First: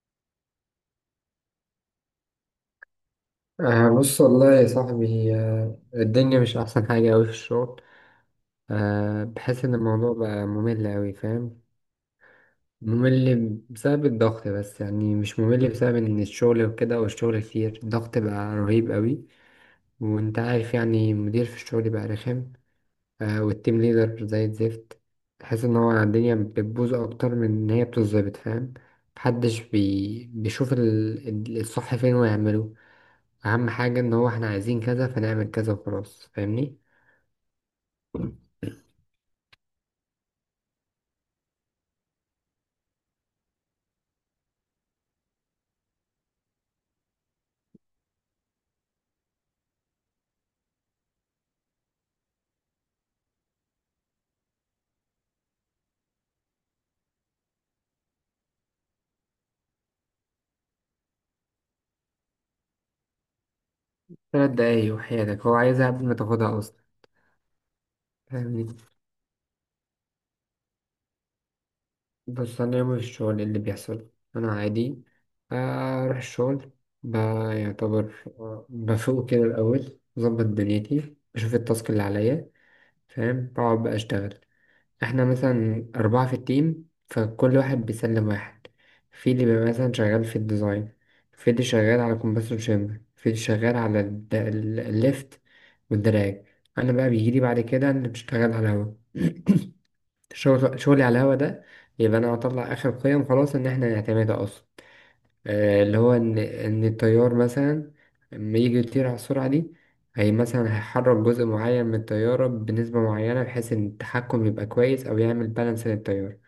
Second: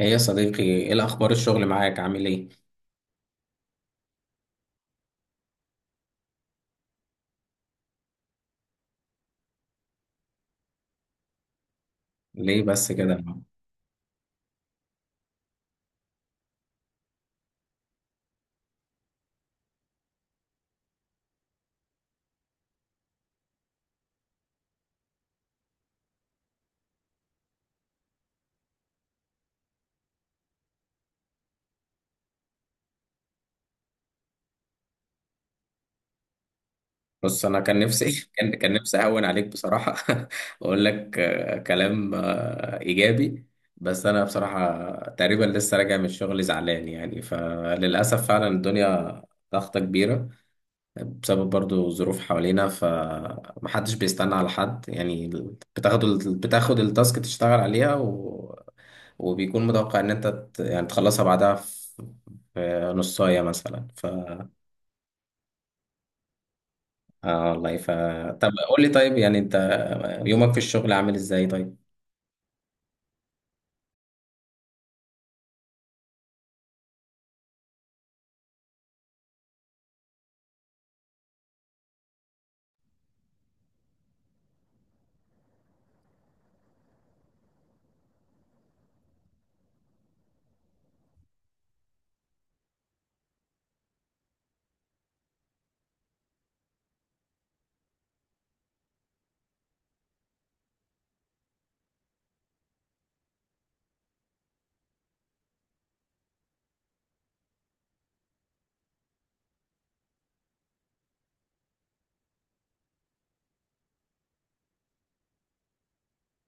ايه يا صديقي، ايه الاخبار؟ الشغل معاك عامل ايه؟ آه بص والله يا صاحبي، آه الدنيا مش أحسن حاجة أوي في الشغل. آه بحس إن الموضوع بقى ممل أوي فاهم؟ ليه بس كده؟ ممل بسبب الضغط، بس يعني مش ممل بسبب إن الشغل وكده والشغل كتير، الضغط بقى رهيب أوي. وأنت عارف يعني المدير في الشغل بقى رخم، آه والتيم ليدر زي الزفت. تحس إن هو الدنيا بتبوظ أكتر من إن هي بتتظبط فاهم؟ محدش بيشوف الصح فين ويعمله. اهم حاجة ان هو احنا عايزين كذا فنعمل كذا وخلاص، فاهمني؟ بص، انا كان نفسي كان نفسي اهون عليك بصراحه. واقول لك كلام ايجابي. بس انا بصراحه تقريبا لسه راجع من الشغل زعلان، يعني فللاسف فعلا الدنيا ضغطة كبيرة بسبب برضو ظروف حوالينا، فمحدش بيستنى على حد يعني. بتاخد التاسك تشتغل عليها و... وبيكون متوقع ان انت يعني تخلصها بعدها في نصاية مثلا ف... 3 دقايق وحياتك هو عايزها قبل ما تاخدها اصلا، والله ف... طب فاهمني؟ قول لي، طيب يعني انت يومك في الشغل عامل ازاي؟ طيب، بس انا يومي في الشغل إيه اللي بيحصل؟ انا عادي، اروح الشغل، بيعتبر، بفوق كده الاول بظبط دنيتي بشوف التاسك اللي عليا، فاهم؟ بقعد بقى اشتغل. احنا مثلا 4 في التيم، فكل واحد بيسلم واحد. في اللي بيبقى مثلا شغال في الديزاين، في اللي شغال على كومبرسور شامبر، في اللي شغال على الليفت والدراج. أنا بقى بيجيلي بعد كده اللي بشتغل على الهوا. شغل شغلي على الهوا ده، يبقى أنا هطلع آخر قيم خلاص إن احنا نعتمدها أصلا. اللي هو إن الطيار مثلا لما يجي يطير على السرعة دي، هي مثلا هيحرك جزء معين من الطيارة بنسبة معينة بحيث إن التحكم يبقى كويس أو يعمل بالانس للطيارة.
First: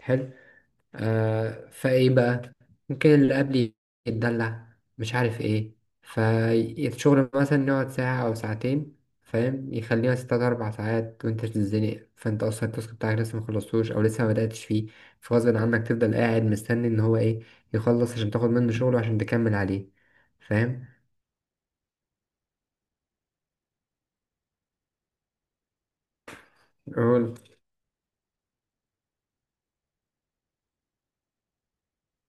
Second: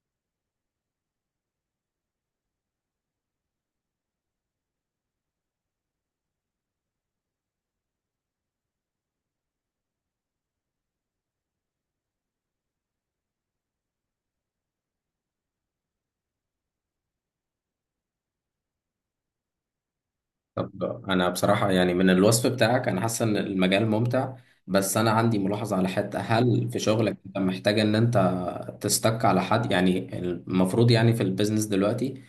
حلو. فايه بقى؟ ممكن اللي قبلي يتدلع مش عارف ايه، فالشغل مثلا يقعد ساعة أو ساعتين فاهم؟ يخليها ستة 4 ساعات وأنت تتزنق، فأنت أصلا التاسك بتاعك لسه مخلصتوش أو لسه ما بدأتش فيه. فغصب عنك تفضل قاعد مستني إن هو إيه، يخلص عشان تاخد منه شغله عشان تكمل عليه، طب فاهم؟ انا بصراحه يعني من الوصف بتاعك انا حاسس ان المجال ممتع، بس انا عندي ملاحظه على حته. هل في شغلك انت محتاج ان انت تستك على حد؟ يعني المفروض يعني في البيزنس دلوقتي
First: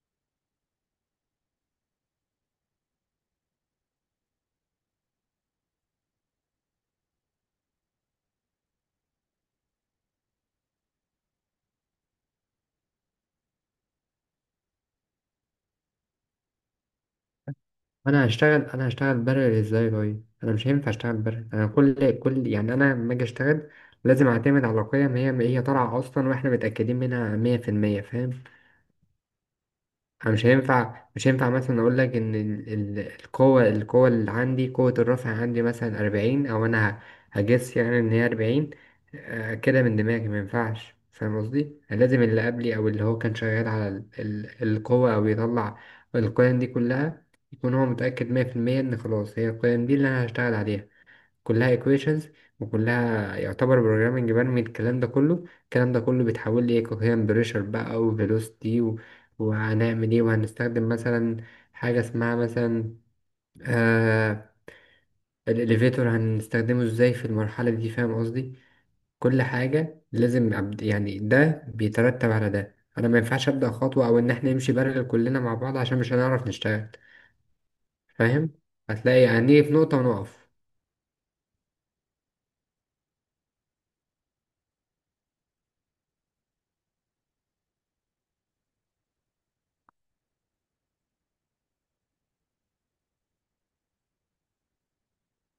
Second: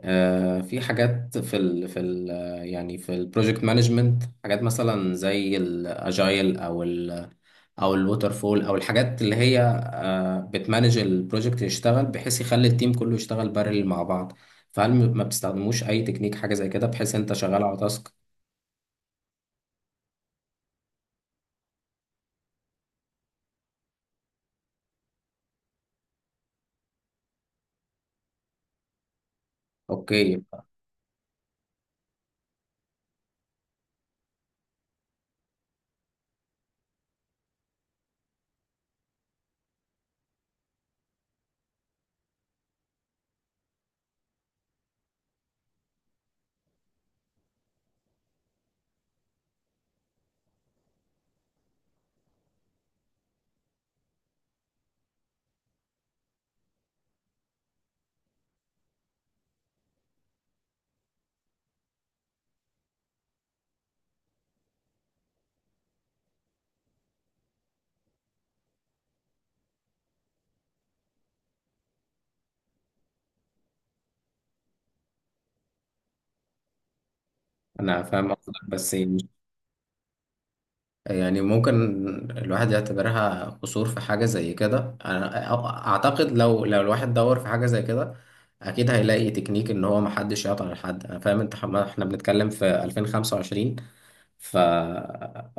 في حاجات في ال يعني في البروجكت مانجمنت، حاجات مثلا زي الاجايل او ال او الووتر فول او الحاجات اللي هي بتمانج البروجكت، يشتغل بحيث يخلي التيم كله يشتغل بارل مع بعض. فهل ما بتستخدموش اي تكنيك، حاجه زي كده، بحيث انت شغال على تاسك؟ انا هشتغل انا هشتغل برر ازاي؟ طيب انا مش هينفع اشتغل برر. انا كل يعني انا لما اجي اشتغل لازم اعتمد على قيم هي طالعه اصلا واحنا متاكدين منها 100% فاهم؟ أنا اوكي. مش هينفع مثلا أقول لك إن القوة اللي عندي، قوة الرفع عندي مثلا 40، أو أنا هجس يعني إن هي 40. كده من دماغي مينفعش فاهم قصدي؟ لازم اللي قبلي أو اللي هو كان شغال على القوة أو بيطلع القيم دي كلها، يكون هو متأكد 100% إن خلاص هي القيم دي اللي أنا هشتغل عليها. كلها equations وكلها يعتبر programming، برمي الكلام ده كله. الكلام ده كله بيتحول لي coherent pressure بقى و velocity وهنعمل ايه؟ وهنستخدم مثلا حاجة اسمها مثلا، آه الاليفيتور هنستخدمه ازاي في المرحلة دي فاهم قصدي؟ كل حاجة لازم يعني ده بيترتب على ده، انا ما ينفعش ابدأ خطوة او ان احنا نمشي بارلل كلنا مع بعض عشان مش هنعرف نشتغل انا فاهم فاهم؟ قصدك بس هتلاقي هنيجي في نقطة ونقف. يعني ممكن الواحد يعتبرها قصور في حاجه زي كده. انا اعتقد لو الواحد دور في حاجه زي كده اكيد هيلاقي تكنيك ان هو محدش يعطل حد. انا فاهم انت احنا بنتكلم في 2025 ف...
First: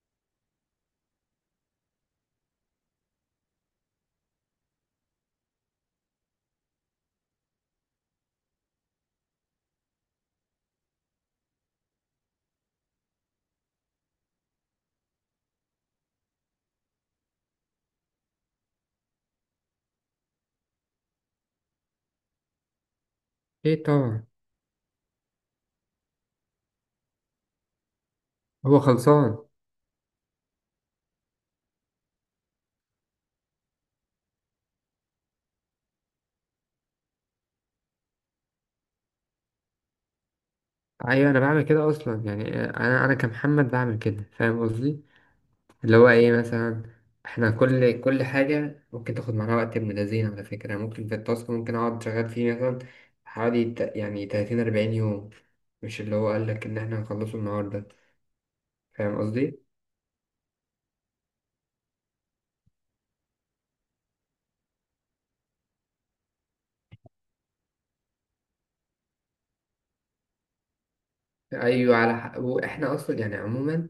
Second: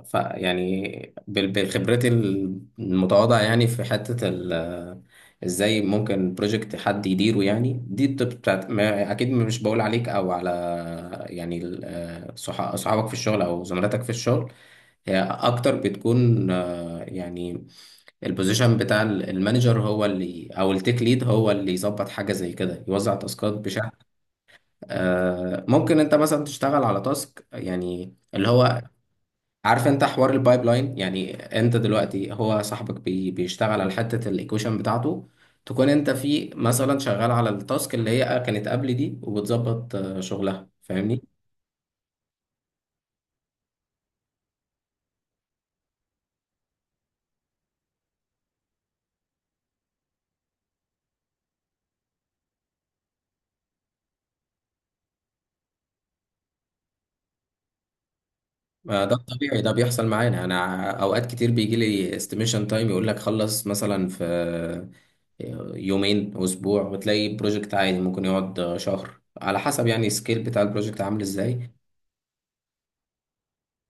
ف يعني بخبرتي المتواضعة يعني في حتة ال... ازاي ممكن بروجكت حد يديره؟ يعني دي التوب بتاعت ما... اكيد مش بقول عليك او على يعني صحابك في الشغل او زملاتك في الشغل. هي اكتر بتكون يعني البوزيشن بتاع المانجر هو اللي، او التيك ليد هو اللي يظبط حاجة زي كده، يوزع تاسكات ايه بشكل طبعا. ممكن انت مثلا تشتغل على تاسك يعني اللي هو هو خلصان. عارف انت حوار البايب لاين. يعني انت دلوقتي هو صاحبك بي بيشتغل على حته الايكويشن بتاعته، تكون انت في مثلا شغال على التاسك اللي هي كانت قبل دي وبتظبط شغلها، فاهمني؟ ايوه انا بعمل كده اصلا يعني، انا كمحمد بعمل كده فاهم قصدي؟ اللي هو ايه مثلا، احنا كل حاجه ممكن تاخد معانا وقت ابن لذين على فكره، يعني ممكن في التاسك ممكن اقعد شغال فيه مثلا حوالي يعني 30 40 يوم. مش اللي هو قال لك ان احنا هنخلصه النهارده، ده فاهم قصدي؟ الطبيعي، ده بيحصل معانا. انا اوقات كتير بيجي لي استيميشن تايم يقول لك خلص مثلا في يومين، اسبوع، وتلاقي بروجكت عادي ممكن يقعد شهر، على حسب يعني السكيل بتاع البروجكت عامل ازاي. ايوه على حق. واحنا اصلا يعني عموما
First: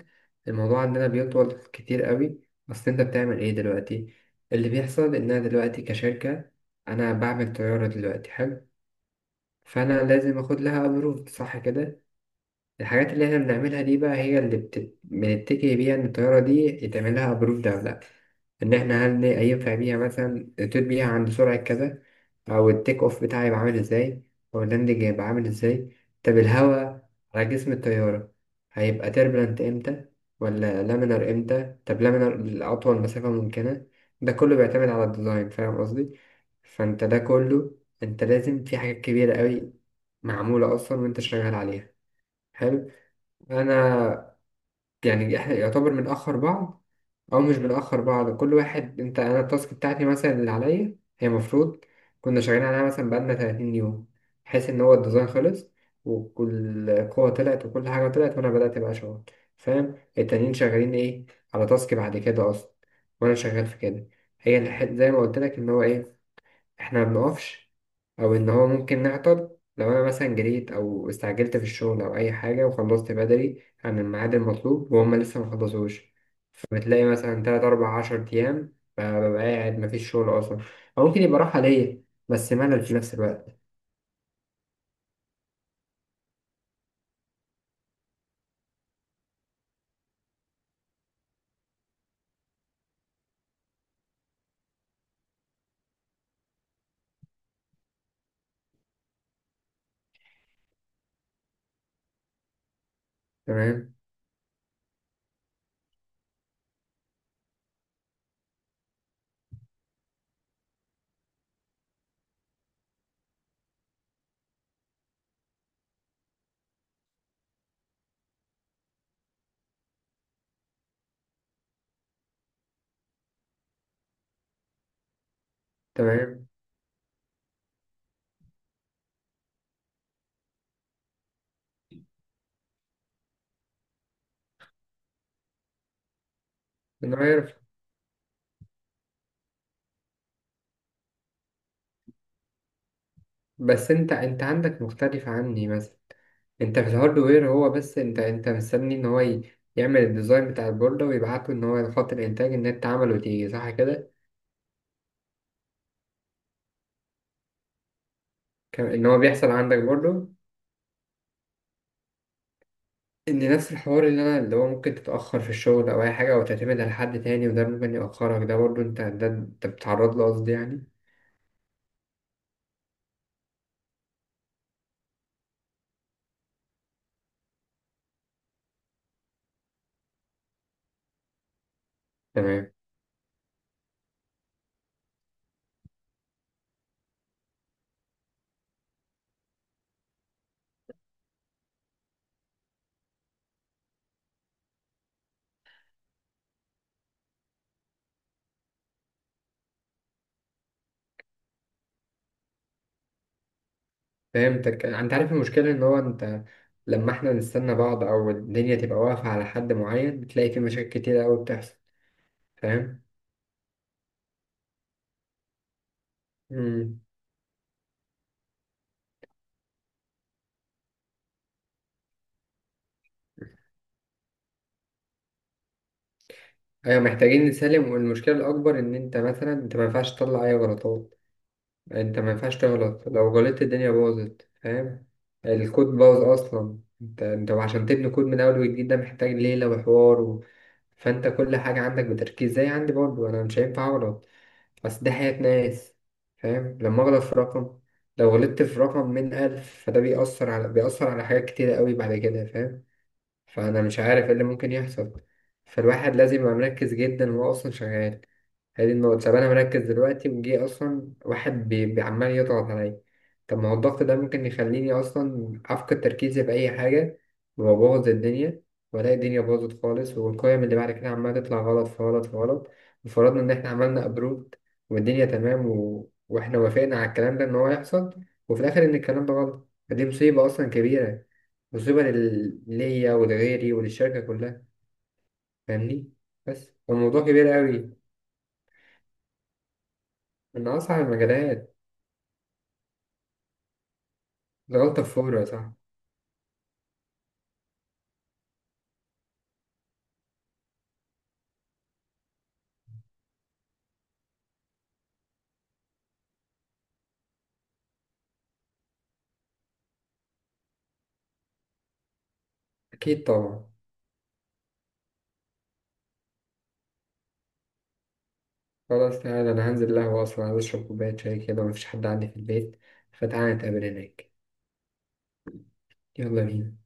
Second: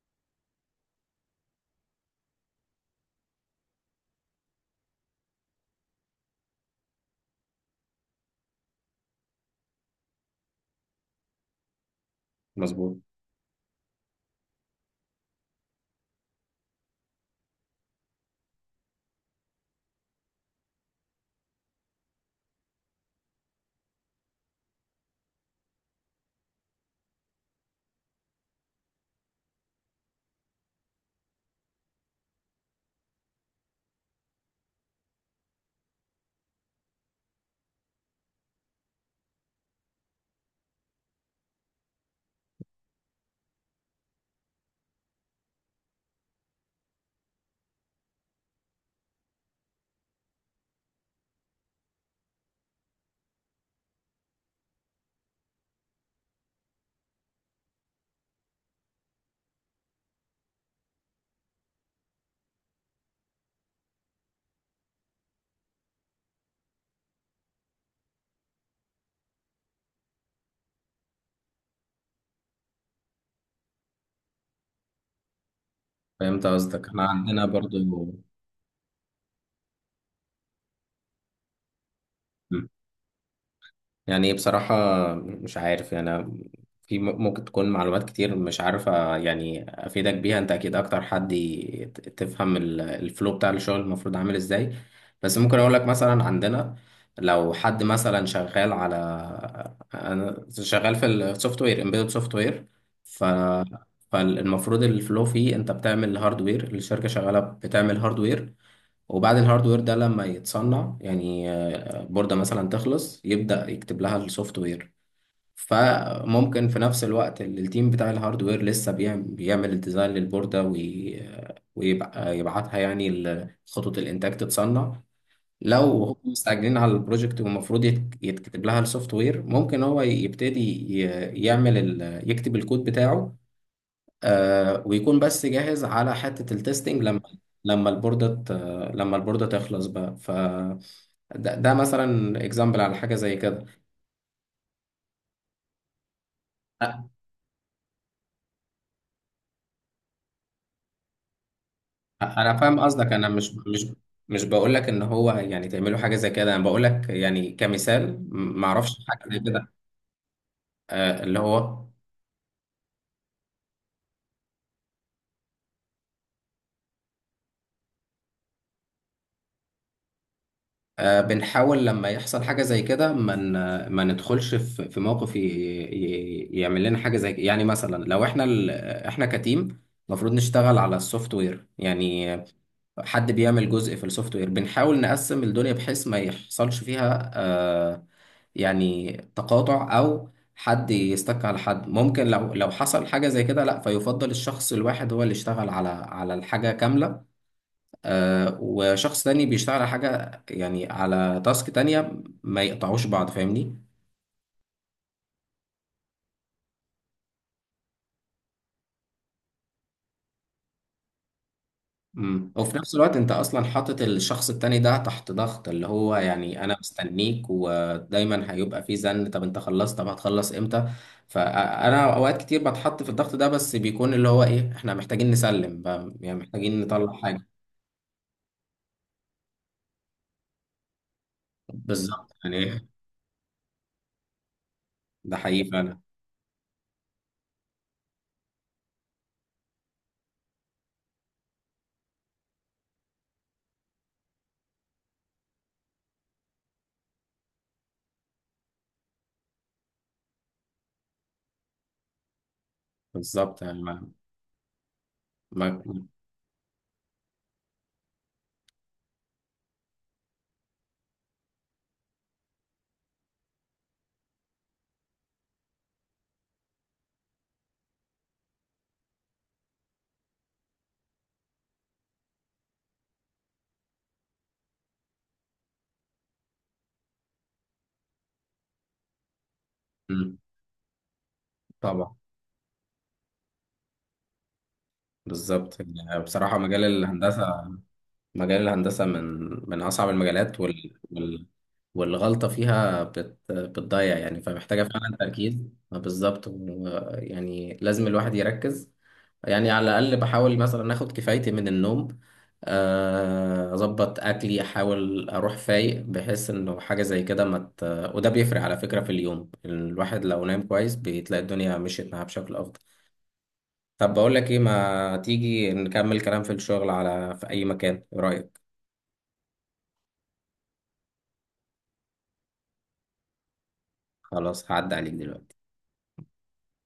الموضوع عندنا بيطول كتير قوي. اصل انت بتعمل ايه دلوقتي؟ اللي بيحصل ان انا دلوقتي كشركه انا بعمل طياره دلوقتي. حلو. فانا لازم اخد لها ابروف، صح كده؟ مظبوط. الحاجات اللي احنا بنعملها دي بقى هي اللي بنتكي بيها ان الطياره دي يتعمل لها ابروف ده ولا لا، ان احنا هل ينفع بيها مثلا تطير بيها عند سرعه كذا، او التيك اوف بتاعي يبقى عامل ازاي، او اللاندنج يبقى عامل ازاي، طب الهواء على جسم الطياره هيبقى تربلنت امتى ولا لامينر امتى؟ طب لامينر لاطول مسافه ممكنه. ده كله بيعتمد على الديزاين فاهم قصدي؟ فانت ده كله، انت لازم في حاجات كبيره قوي معمولة أصلا وأنت شغال عليها. حلو. أنا يعني إحنا يعتبر بنأخر بعض أو مش بنأخر بعض، كل واحد، أنت أنا التاسك بتاعتي مثلا اللي عليا هي المفروض كنا شغالين عليها مثلا بقالنا 30 يوم، بحيث إن هو الديزاين خلص وكل قوة طلعت وكل حاجة طلعت وأنا بدأت بقى شغل، فاهم؟ التانيين شغالين إيه؟ على تاسك بعد كده أصلا وأنا شغال في كده. هي زي ما قلت لك إن هو إيه، احنا ما بنقفش او ان هو ممكن نعطل. لو انا مثلا جريت او استعجلت في الشغل او اي حاجه وخلصت بدري عن الميعاد المطلوب وهم لسه ما خلصوش، فهمت قصدك، احنا فبتلاقي مثلا عندنا 3 برضو 4 10 ايام فببقى قاعد ما فيش شغل اصلا، او ممكن يبقى راحه ليا بس ملل في نفس الوقت. يعني. بصراحة مش عارف يعني أنا في ممكن تكون معلومات كتير مش عارفة يعني أفيدك بيها. أنت أكيد أكتر حد تفهم الفلو بتاع الشغل المفروض عامل إزاي. بس ممكن أقول لك مثلا عندنا لو حد مثلا شغال على، أنا شغال في السوفت وير، امبيدد سوفت وير، ف... تمام. فالمفروض الفلو فيه أنت بتعمل هاردوير، الشركة شغالة بتعمل هاردوير، وبعد الهاردوير ده لما يتصنع يعني البوردة مثلا تخلص، يبدأ يكتب لها السوفت وير. فممكن في نفس الوقت التيم بتاع الهاردوير لسه بيعمل الديزاين للبوردة وي... ويبقى يبعتها يعني خطوط الإنتاج تتصنع. لو هم تمام، مستعجلين على البروجكت والمفروض يتكتب لها السوفت وير، ممكن هو يبتدي يعمل ال... يكتب الكود بتاعه، آه، ويكون بس جاهز على حتة التستنج انا لما عارف. لما البوردة ت- لما البوردة تخلص بقى ف... ده مثلا اكزامبل على حاجة زي كده. بس انت عندك مختلف عني مثلا. انت في أ- الهاردوير، هو بس انت مستني ان هو يعمل الديزاين بتاع البوردة ويبعته ان هو لخط الانتاج انا ان فاهم انت قصدك، عمله انا وتيجي، صح كده؟ مش بقول لك ان هو يعني تعملوا حاجة زي كده، انا بقول لك يعني كمثال ما كان اعرفش ان هو حاجة زي بيحصل كده. عندك برضو آه، اللي هو ان نفس الحوار اللي انا، اللي هو ممكن تتاخر في الشغل او اي حاجه او تعتمد على حد تاني وده ممكن ياخرك، ده برضو انت، ده انت بتتعرض له قصدي يعني. بنحاول لما يحصل حاجة زي كده ما ندخلش في موقف يعمل لنا حاجة زي كده. يعني مثلا لو احنا ال... احنا كتيم المفروض نشتغل على السوفت وير، يعني تمام. حد بيعمل جزء في السوفت وير، بنحاول نقسم الدنيا بحيث ما يحصلش فيها يعني تقاطع او حد يستك على حد. ممكن لو حصل حاجة زي كده لا، فيفضل الشخص الواحد هو اللي يشتغل على الحاجة كاملة، وشخص تاني بيشتغل على حاجة يعني على تاسك تانية، ما يقطعوش بعض، فاهمني؟ فهمتك. انت عارف المشكله ان هو انت لما احنا نستنى بعض او الدنيا تبقى واقفه على حد معين، بتلاقي في مشاكل كتير قوي بتحصل وفي نفس فاهم؟ الوقت انت اصلا حاطط الشخص التاني ده تحت ضغط، اللي هو يعني انا امم، مستنيك، ودايما هيبقى في زن: طب انت خلصت؟ طب هتخلص امتى؟ فانا اوقات كتير بتحط في الضغط ده، بس بيكون اللي هو ايه، احنا محتاجين نسلم بقى، يعني محتاجين ايوه نطلع محتاجين حاجة. نسلم. والمشكله الاكبر ان انت مثلا انت ما ينفعش تطلع اي غلطات. انت بالظبط، ما يعني ينفعش إيه؟ تغلط، لو غلطت الدنيا باظت فاهم؟ ده حقيقي الكود فعلا. باظ اصلا. انت عشان تبني كود من اول وجديد ده محتاج ليلة وحوار فانت كل حاجة عندك بتركيز زي عندي، برضه انا مش هينفع اغلط. بس ده حياة ناس، فاهم؟ لما اغلط في رقم، لو غلطت في رقم من ألف فده بيأثر على حاجات كتيرة قوي بعد كده فاهم؟ بالظبط فأنا يعني. مش ما عارف إيه اللي ممكن يحصل. ما فالواحد لازم يبقى مركز جدا وهو أصلا شغال هذه النقطة. طب أنا مركز دلوقتي وجي أصلا واحد عمال يضغط عليا، طب ما هو الضغط ده ممكن يخليني أصلا أفقد تركيزي في أي حاجة وأبوظ الدنيا، وألاقي الدنيا باظت خالص، والقيم اللي بعد كده عمالة تطلع غلط في غلط في غلط. وفرضنا إن إحنا عملنا أبروت والدنيا تمام وإحنا وافقنا على الكلام ده إن هو يحصل، وفي الآخر إن الكلام ده غلط، فدي مم. مصيبة أصلا كبيرة. مصيبة طبعا. ليا ولغيري وللشركة كلها بالظبط. فاهمني؟ يعني بصراحة بس مجال الموضوع كبير الهندسة، قوي. مجال الهندسة من من أصعب المجالات من وال... أصعب وال... المجالات. والغلطة فيها بت... بتضيع يعني، فمحتاجة الغلطة فعلا فورة تركيز. صح. بالظبط. يعني لازم الواحد يركز. يعني على الأقل بحاول مثلا آخد كفايتي من النوم، أظبط أكلي، أحاول أروح فايق بحيث إنه حاجة زي كده ما مت... وده بيفرق على فكرة. في اليوم الواحد لو نام كويس بتلاقي الدنيا مشيت معاه بشكل أفضل. أكيد طبعا. طب بقول لك إيه، ما تيجي نكمل كلام في الشغل على في أي مكان، إيه رأيك؟ خلاص تعالى، أنا هنزل قهوة أصلا عايز أشرب كوباية شاي كده، مفيش حد عندي في البيت، فتعالى نتقابل هناك. خلاص، هعدي عليك دلوقتي. يلا بينا.